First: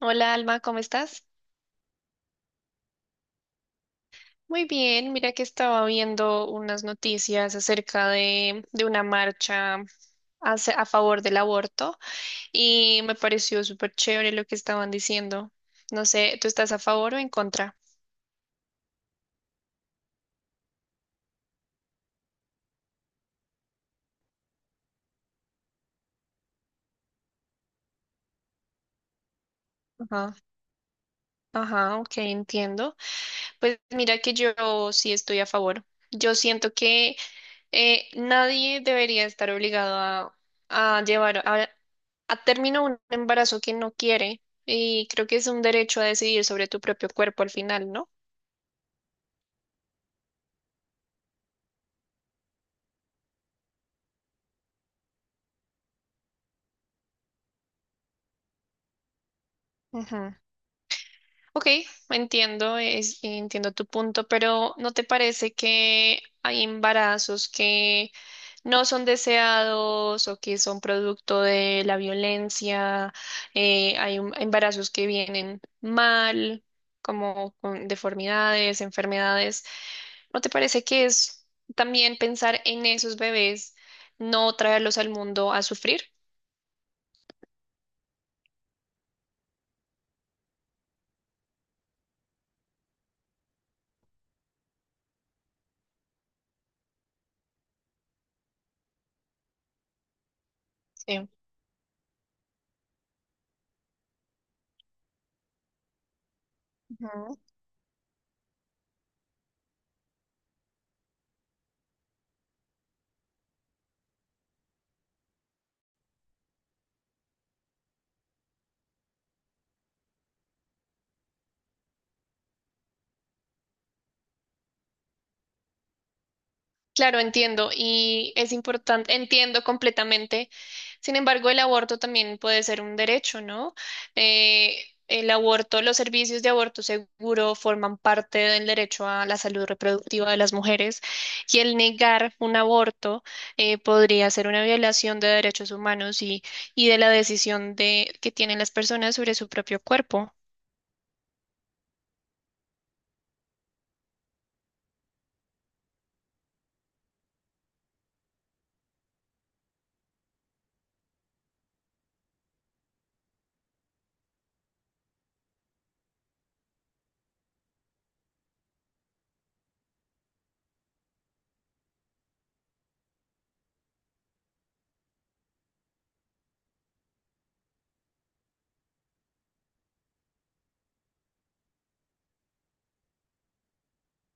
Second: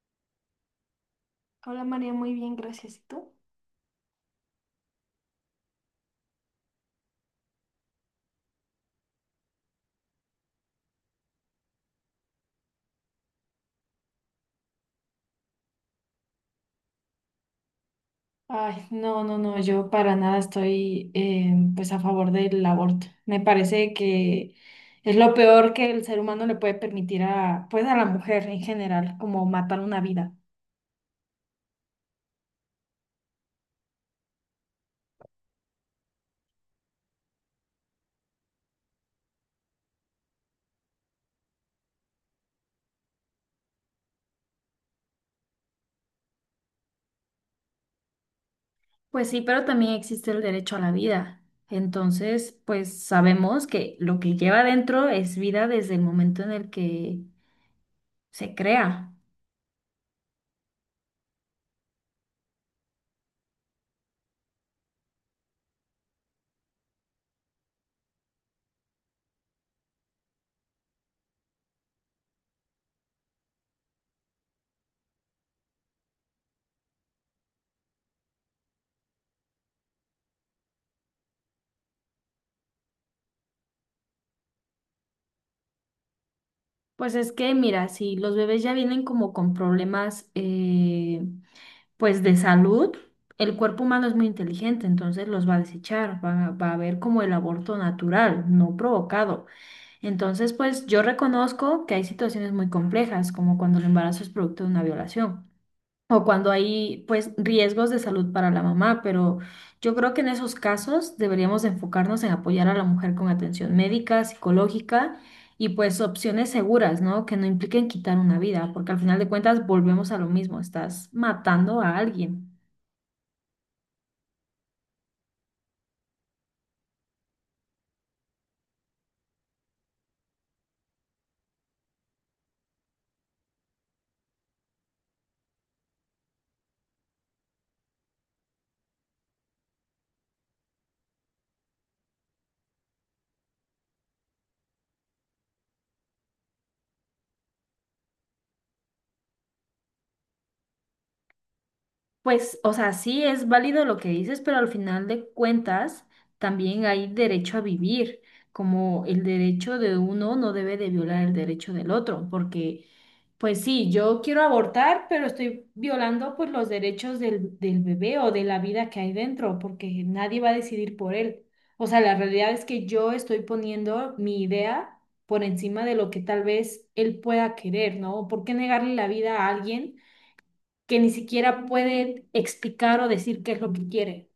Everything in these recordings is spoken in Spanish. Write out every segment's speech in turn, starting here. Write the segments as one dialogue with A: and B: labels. A: Hola Alma, ¿cómo estás?
B: Hola María, muy bien, gracias. ¿Y tú?
A: Muy bien, mira que estaba viendo unas noticias acerca de una marcha a favor del aborto y me pareció súper chévere lo que estaban diciendo. No sé, ¿tú estás a favor o en contra?
B: Ay, no, no, no, yo para nada estoy pues a favor del aborto. Me parece que es lo peor que el ser humano le puede permitir pues a la mujer en general, como matar una vida.
A: Ajá, ajá, ok, entiendo. Pues mira que yo sí estoy a favor. Yo siento que nadie debería estar obligado a llevar a término un embarazo que no quiere, y creo que es un derecho a decidir sobre tu propio cuerpo al final, ¿no?
B: Pues sí, pero también existe el derecho a la vida. Entonces, pues sabemos que lo que lleva dentro es vida desde el momento en el que se crea.
A: Ujú. Ok, entiendo, entiendo tu punto, pero ¿no te parece que hay embarazos que no son deseados o que son producto de la violencia? Hay embarazos que vienen mal, como con deformidades, enfermedades. ¿No te parece que es también pensar en esos bebés, no traerlos al mundo a sufrir?
B: Pues es que, mira, si los bebés ya vienen como con problemas pues de salud, el cuerpo humano es muy inteligente, entonces los va a desechar, va a haber como el aborto natural, no provocado. Entonces, pues yo
A: Sí.
B: reconozco que hay situaciones muy complejas, como cuando el embarazo es producto de una violación. O cuando hay, pues, riesgos de salud para la mamá, pero yo creo que en esos casos deberíamos de enfocarnos en apoyar a la mujer con atención médica, psicológica y pues opciones seguras, ¿no? Que no impliquen quitar una vida, porque al final de cuentas volvemos a lo mismo, estás matando a alguien.
A: Claro, entiendo y es importante, entiendo completamente. Sin embargo, el aborto también puede ser un derecho, ¿no? Eh, el aborto, los servicios de aborto seguro, forman parte del derecho a la salud reproductiva de las mujeres, y el negar un aborto podría ser una violación de derechos humanos, y de la decisión que tienen las personas sobre su propio cuerpo.
B: Pues, o sea, sí es válido lo que dices, pero al final de cuentas también hay derecho a vivir, como el derecho de uno no debe de violar el derecho del otro, porque, pues sí, yo quiero abortar, pero estoy violando pues los derechos del bebé o de la vida que hay dentro, porque nadie va a decidir por él. O sea, la realidad es que yo estoy poniendo mi idea por encima de lo que tal vez él pueda querer, ¿no? ¿Por qué negarle la vida a alguien que ni siquiera puede explicar o decir qué es lo que quiere?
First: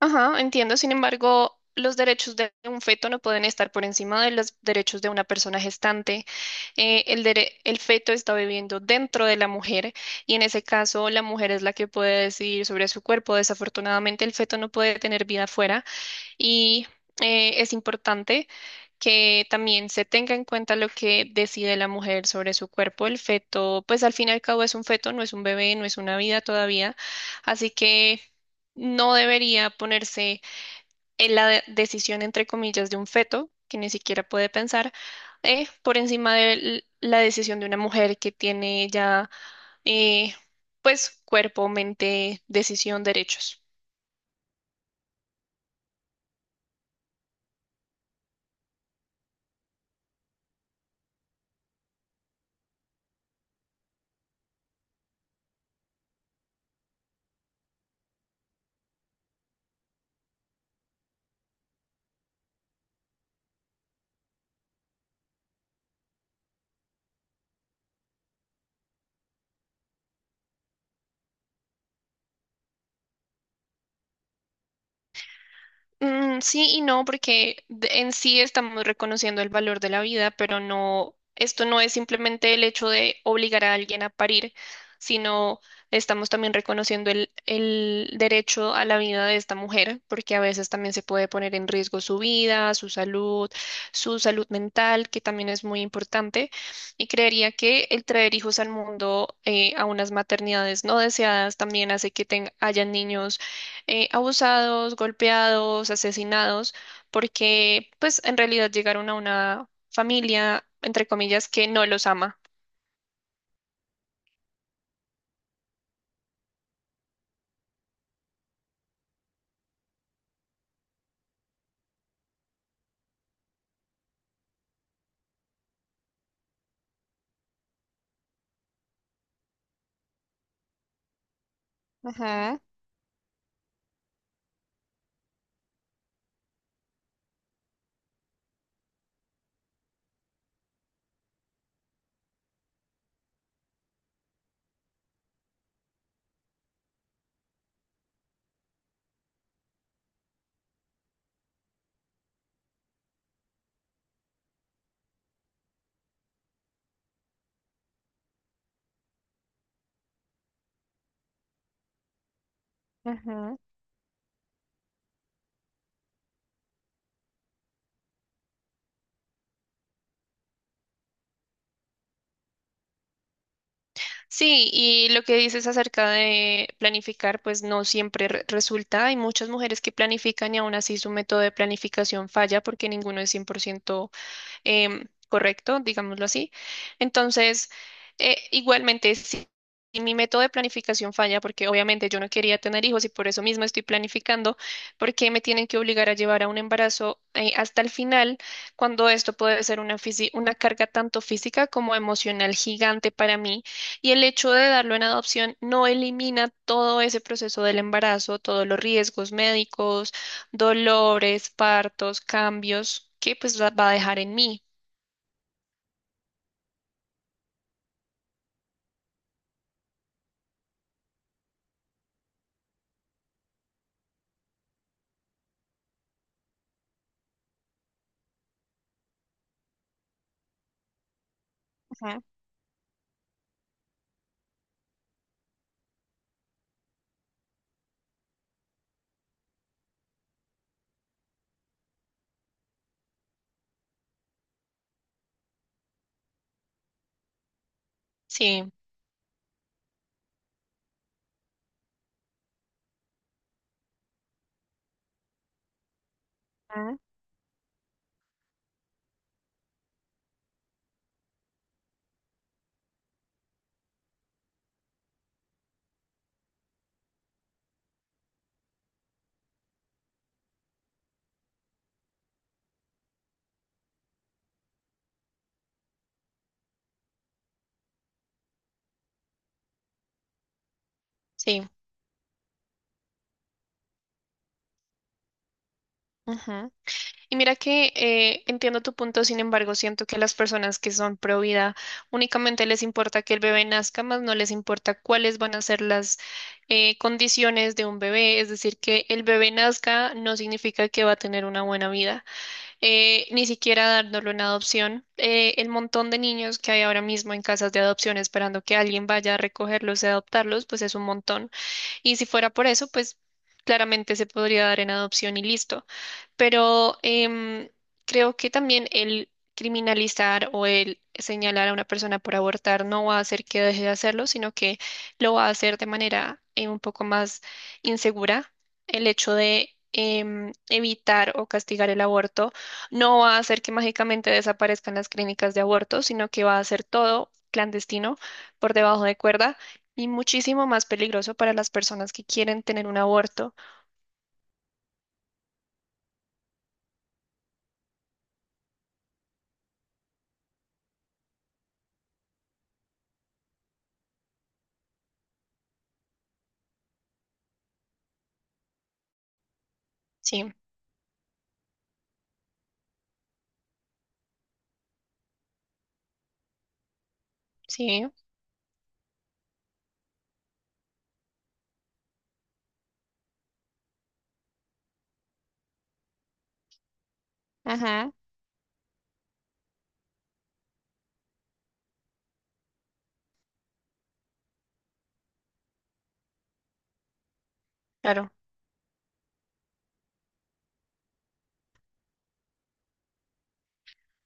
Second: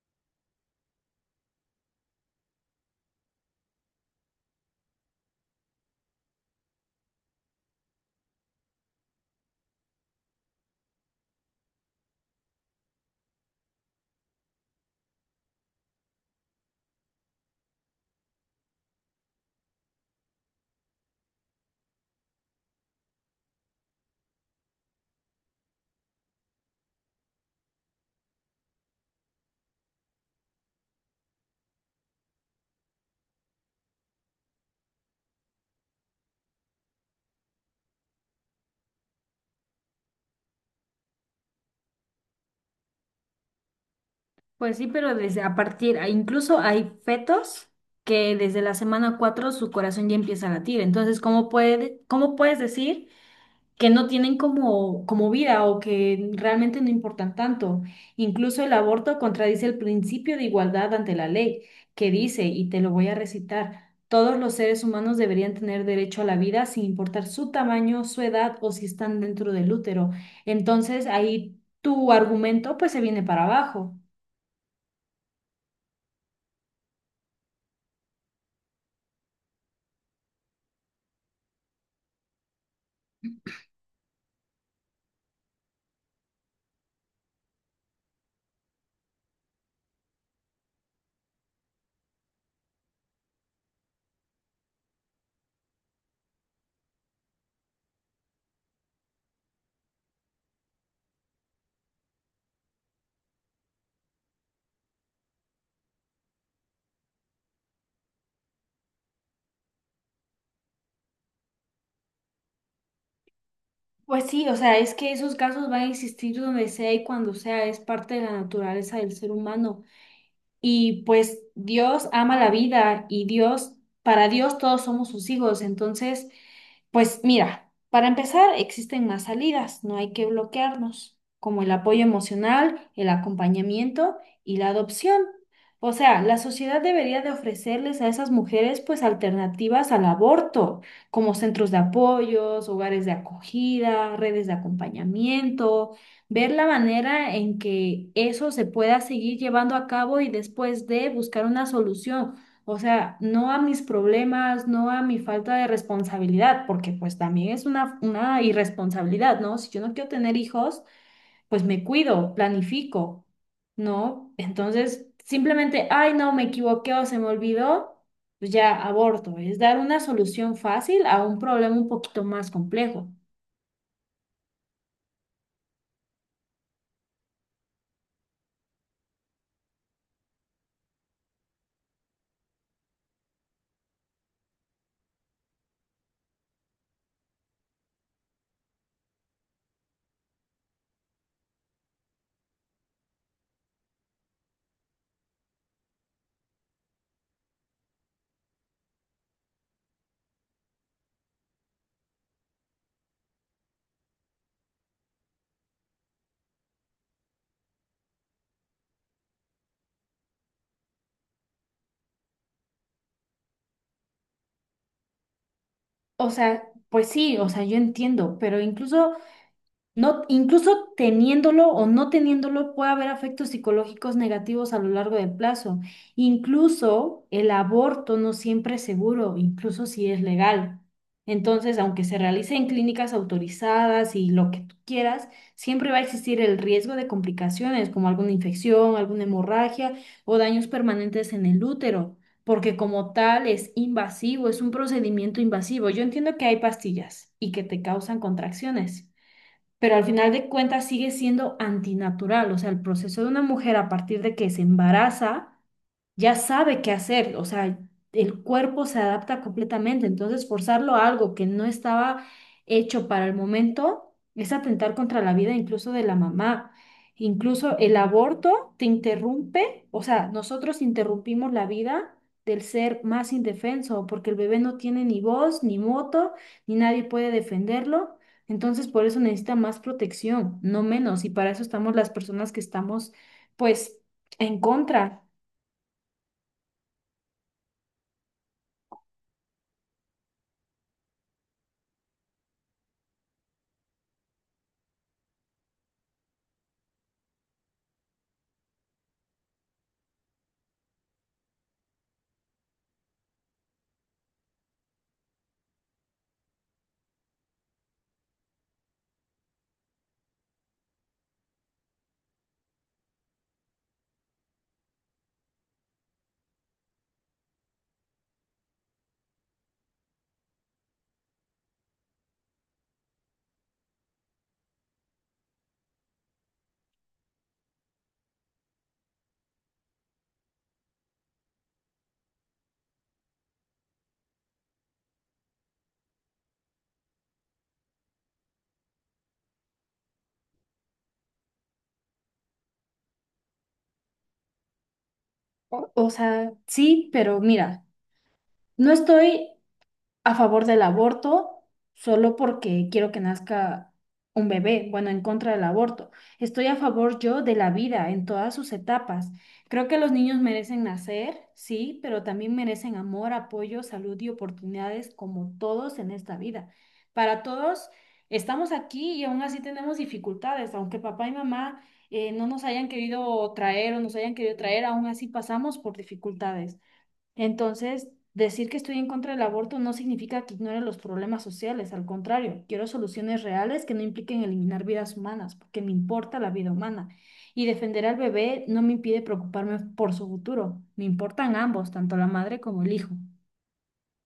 A: Ajá, entiendo. Sin embargo, los derechos de un feto no pueden estar por encima de los derechos de una persona gestante. El feto está viviendo dentro de la mujer, y en ese caso la mujer es la que puede decidir sobre su cuerpo. Desafortunadamente, el feto no puede tener vida afuera. Y es importante que también se tenga en cuenta lo que decide la mujer sobre su cuerpo. El feto, pues al fin y al cabo, es un feto, no es un bebé, no es una vida todavía. Así que no debería ponerse en la decisión, entre comillas, de un feto, que ni siquiera puede pensar, por encima de la decisión de una mujer que tiene ya, eh, pues, cuerpo, mente, decisión, derechos.
B: Pues sí, pero desde a partir, incluso hay fetos que desde la semana 4 su corazón ya empieza a latir. Entonces, ¿cómo puede, cómo puedes decir que no tienen como, como vida o que realmente no importan tanto? Incluso el aborto contradice el principio de igualdad ante la ley, que dice, y te lo voy a recitar, todos los seres humanos deberían tener derecho a la vida sin importar su tamaño, su edad o si están dentro del útero. Entonces ahí tu argumento pues se viene para abajo.
A: Mm, sí y no, porque en sí estamos reconociendo el valor de la vida, pero no, esto no es simplemente el hecho de obligar a alguien a parir, sino estamos también reconociendo el derecho a la vida de esta mujer, porque a veces también se puede poner en riesgo su vida, su salud mental, que también es muy importante. Y creería que el traer hijos al mundo, a unas maternidades no deseadas, también hace que tengan, hayan niños abusados, golpeados, asesinados, porque pues en realidad llegaron a una familia, entre comillas, que no los ama.
B: Pues sí, o sea, es que esos casos van a existir donde sea y cuando sea, es parte de la naturaleza del ser humano. Y pues Dios ama la vida y Dios, para Dios todos somos sus hijos. Entonces, pues mira, para empezar, existen más salidas, no hay que bloquearnos, como el apoyo
A: Ajá,
B: emocional, el acompañamiento y la adopción. O sea, la sociedad debería de ofrecerles a esas mujeres pues alternativas al aborto, como centros de apoyos, hogares de acogida, redes de acompañamiento, ver la manera en que eso se pueda seguir llevando a cabo y después de buscar una solución, o sea, no a mis problemas, no a mi falta de responsabilidad, porque pues también es una irresponsabilidad, ¿no? Si yo no quiero tener hijos, pues me cuido, planifico,
A: ajá.
B: ¿no? Entonces, simplemente, ay, no, me equivoqué o se me olvidó, pues ya aborto. Es dar una solución fácil a un problema un poquito más complejo.
A: Sí, y lo que dices acerca de planificar, pues no siempre resulta. Hay muchas mujeres que planifican y aún así su método de planificación falla, porque ninguno es cien por ciento, correcto, digámoslo así. Entonces, igualmente, si mi método de planificación falla, porque obviamente yo no quería tener hijos y por eso mismo estoy planificando, porque me tienen que obligar a llevar a un embarazo hasta el final, cuando esto puede ser una carga tanto física como emocional, gigante para mí. Y el hecho de darlo en adopción no elimina todo ese proceso del embarazo, todos los riesgos médicos, dolores, partos, cambios que pues va a dejar en mí.
B: O sea, pues sí, o sea, yo entiendo, pero incluso, no, incluso teniéndolo o no teniéndolo, puede haber efectos psicológicos negativos a lo largo del plazo. Incluso el aborto no siempre es seguro, incluso si es legal. Entonces, aunque se
A: Ajá,
B: realice en clínicas autorizadas y lo que tú quieras, siempre va a existir el riesgo de complicaciones como alguna infección, alguna hemorragia o daños permanentes en el útero, porque como tal es invasivo, es un procedimiento invasivo. Yo entiendo que hay pastillas y que te causan
A: sí,
B: contracciones, pero al final de cuentas sigue siendo antinatural. O sea, el proceso de una mujer a partir de que se embaraza ya sabe qué
A: ajá,
B: hacer, o sea, el cuerpo se adapta completamente, entonces forzarlo a algo que no estaba hecho para el momento es atentar contra la vida incluso de la mamá. Incluso el aborto te interrumpe, o sea, nosotros interrumpimos la vida del ser más indefenso, porque el bebé no tiene ni voz, ni voto, ni nadie puede defenderlo. Entonces, por eso necesita más protección, no menos, y para eso
A: sí.
B: estamos las personas que estamos, pues, en contra.
A: Ajá. Y mira que entiendo tu punto, sin embargo, siento que las personas que son pro vida únicamente les importa que el bebé nazca, más no les importa cuáles van a ser las condiciones de un bebé. Es decir, que el bebé nazca no significa que va a tener una buena vida, ni siquiera dándolo en adopción. El montón de niños que hay ahora mismo en casas de adopción esperando que alguien vaya a recogerlos y adoptarlos, pues es un montón. Y si fuera por eso, pues claramente se podría dar en adopción y listo. Pero creo que también el criminalizar o el señalar a una persona por abortar no va a hacer que deje de hacerlo, sino que lo va a hacer de manera un poco más insegura. El hecho de evitar o castigar el aborto no va a hacer que mágicamente desaparezcan las clínicas de aborto, sino que va a hacer todo clandestino, por debajo de cuerda, y muchísimo más peligroso para las personas que quieren tener un aborto.
B: O sea, sí, pero mira, no estoy a favor del aborto solo porque quiero que nazca un bebé, bueno, en contra del aborto. Estoy a favor yo de la vida en todas sus etapas. Creo que los niños
A: Sí,
B: merecen nacer, sí, pero también merecen amor, apoyo, salud y oportunidades como todos en esta vida. Para todos
A: sí,
B: estamos aquí y aún así tenemos dificultades, aunque papá y mamá no nos hayan querido traer o nos hayan querido traer, aún así pasamos por dificultades. Entonces,
A: ujú,
B: decir que estoy en contra del aborto no significa que ignore los problemas sociales, al contrario, quiero soluciones reales que no impliquen eliminar vidas humanas, porque me importa la vida humana. Y defender al
A: claro.
B: bebé no me impide preocuparme por su futuro, me importan ambos, tanto la madre como el hijo.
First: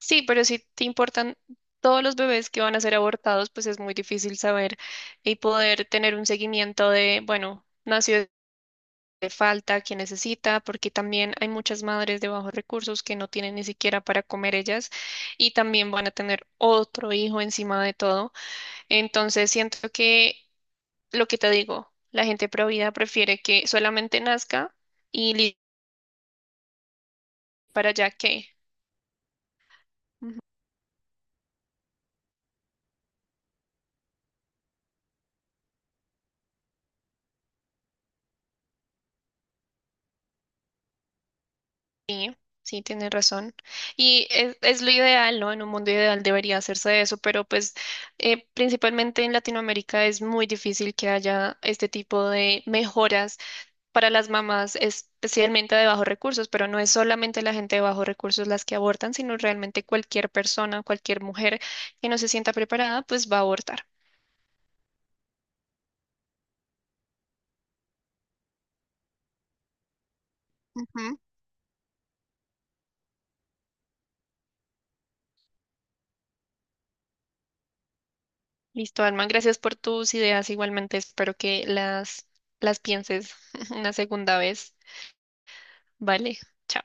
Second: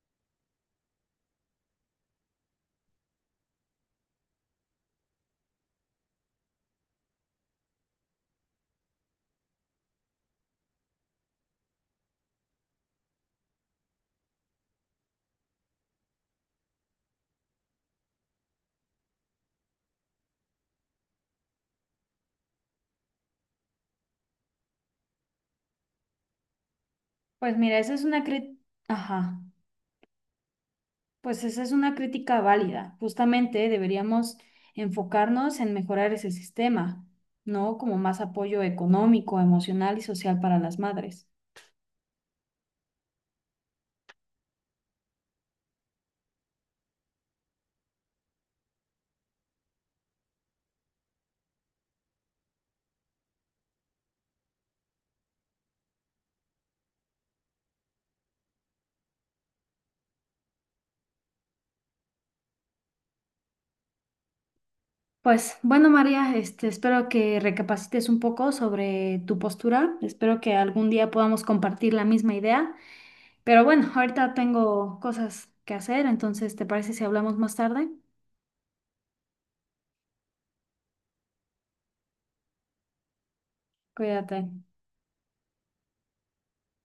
A: Sí, pero si te importan todos los bebés que van a ser abortados, pues es muy difícil saber y poder tener un seguimiento de, bueno, nació, de falta, quién necesita, porque también hay muchas madres de bajos recursos que no tienen ni siquiera para comer ellas, y también van a tener otro hijo encima de todo. Entonces, siento que, lo que te digo, la gente provida prefiere que solamente nazca y
B: Pues mira,
A: para
B: esa es
A: allá
B: una
A: que.
B: crítica, ajá, pues esa es una crítica válida. Justamente deberíamos enfocarnos en mejorar ese sistema, ¿no? Como más apoyo económico, emocional y social para las madres.
A: Sí, tienes razón. Y es lo ideal, ¿no? En un mundo ideal debería hacerse eso, pero pues principalmente en Latinoamérica es muy difícil que haya este tipo de mejoras para las mamás, especialmente de bajos recursos, pero no es solamente la gente de bajos recursos las que abortan, sino realmente cualquier persona, cualquier mujer que no se sienta preparada, pues va a abortar.
B: Pues bueno, María, este, espero que recapacites un poco sobre tu postura. Espero que algún día
A: Ujú.
B: podamos compartir la misma idea. Pero bueno, ahorita tengo cosas que hacer, entonces, ¿te parece si hablamos más tarde?
A: Listo, Alma, gracias por tus ideas. Igualmente espero que las pienses una
B: Cuídate.
A: segunda vez. Vale, chao.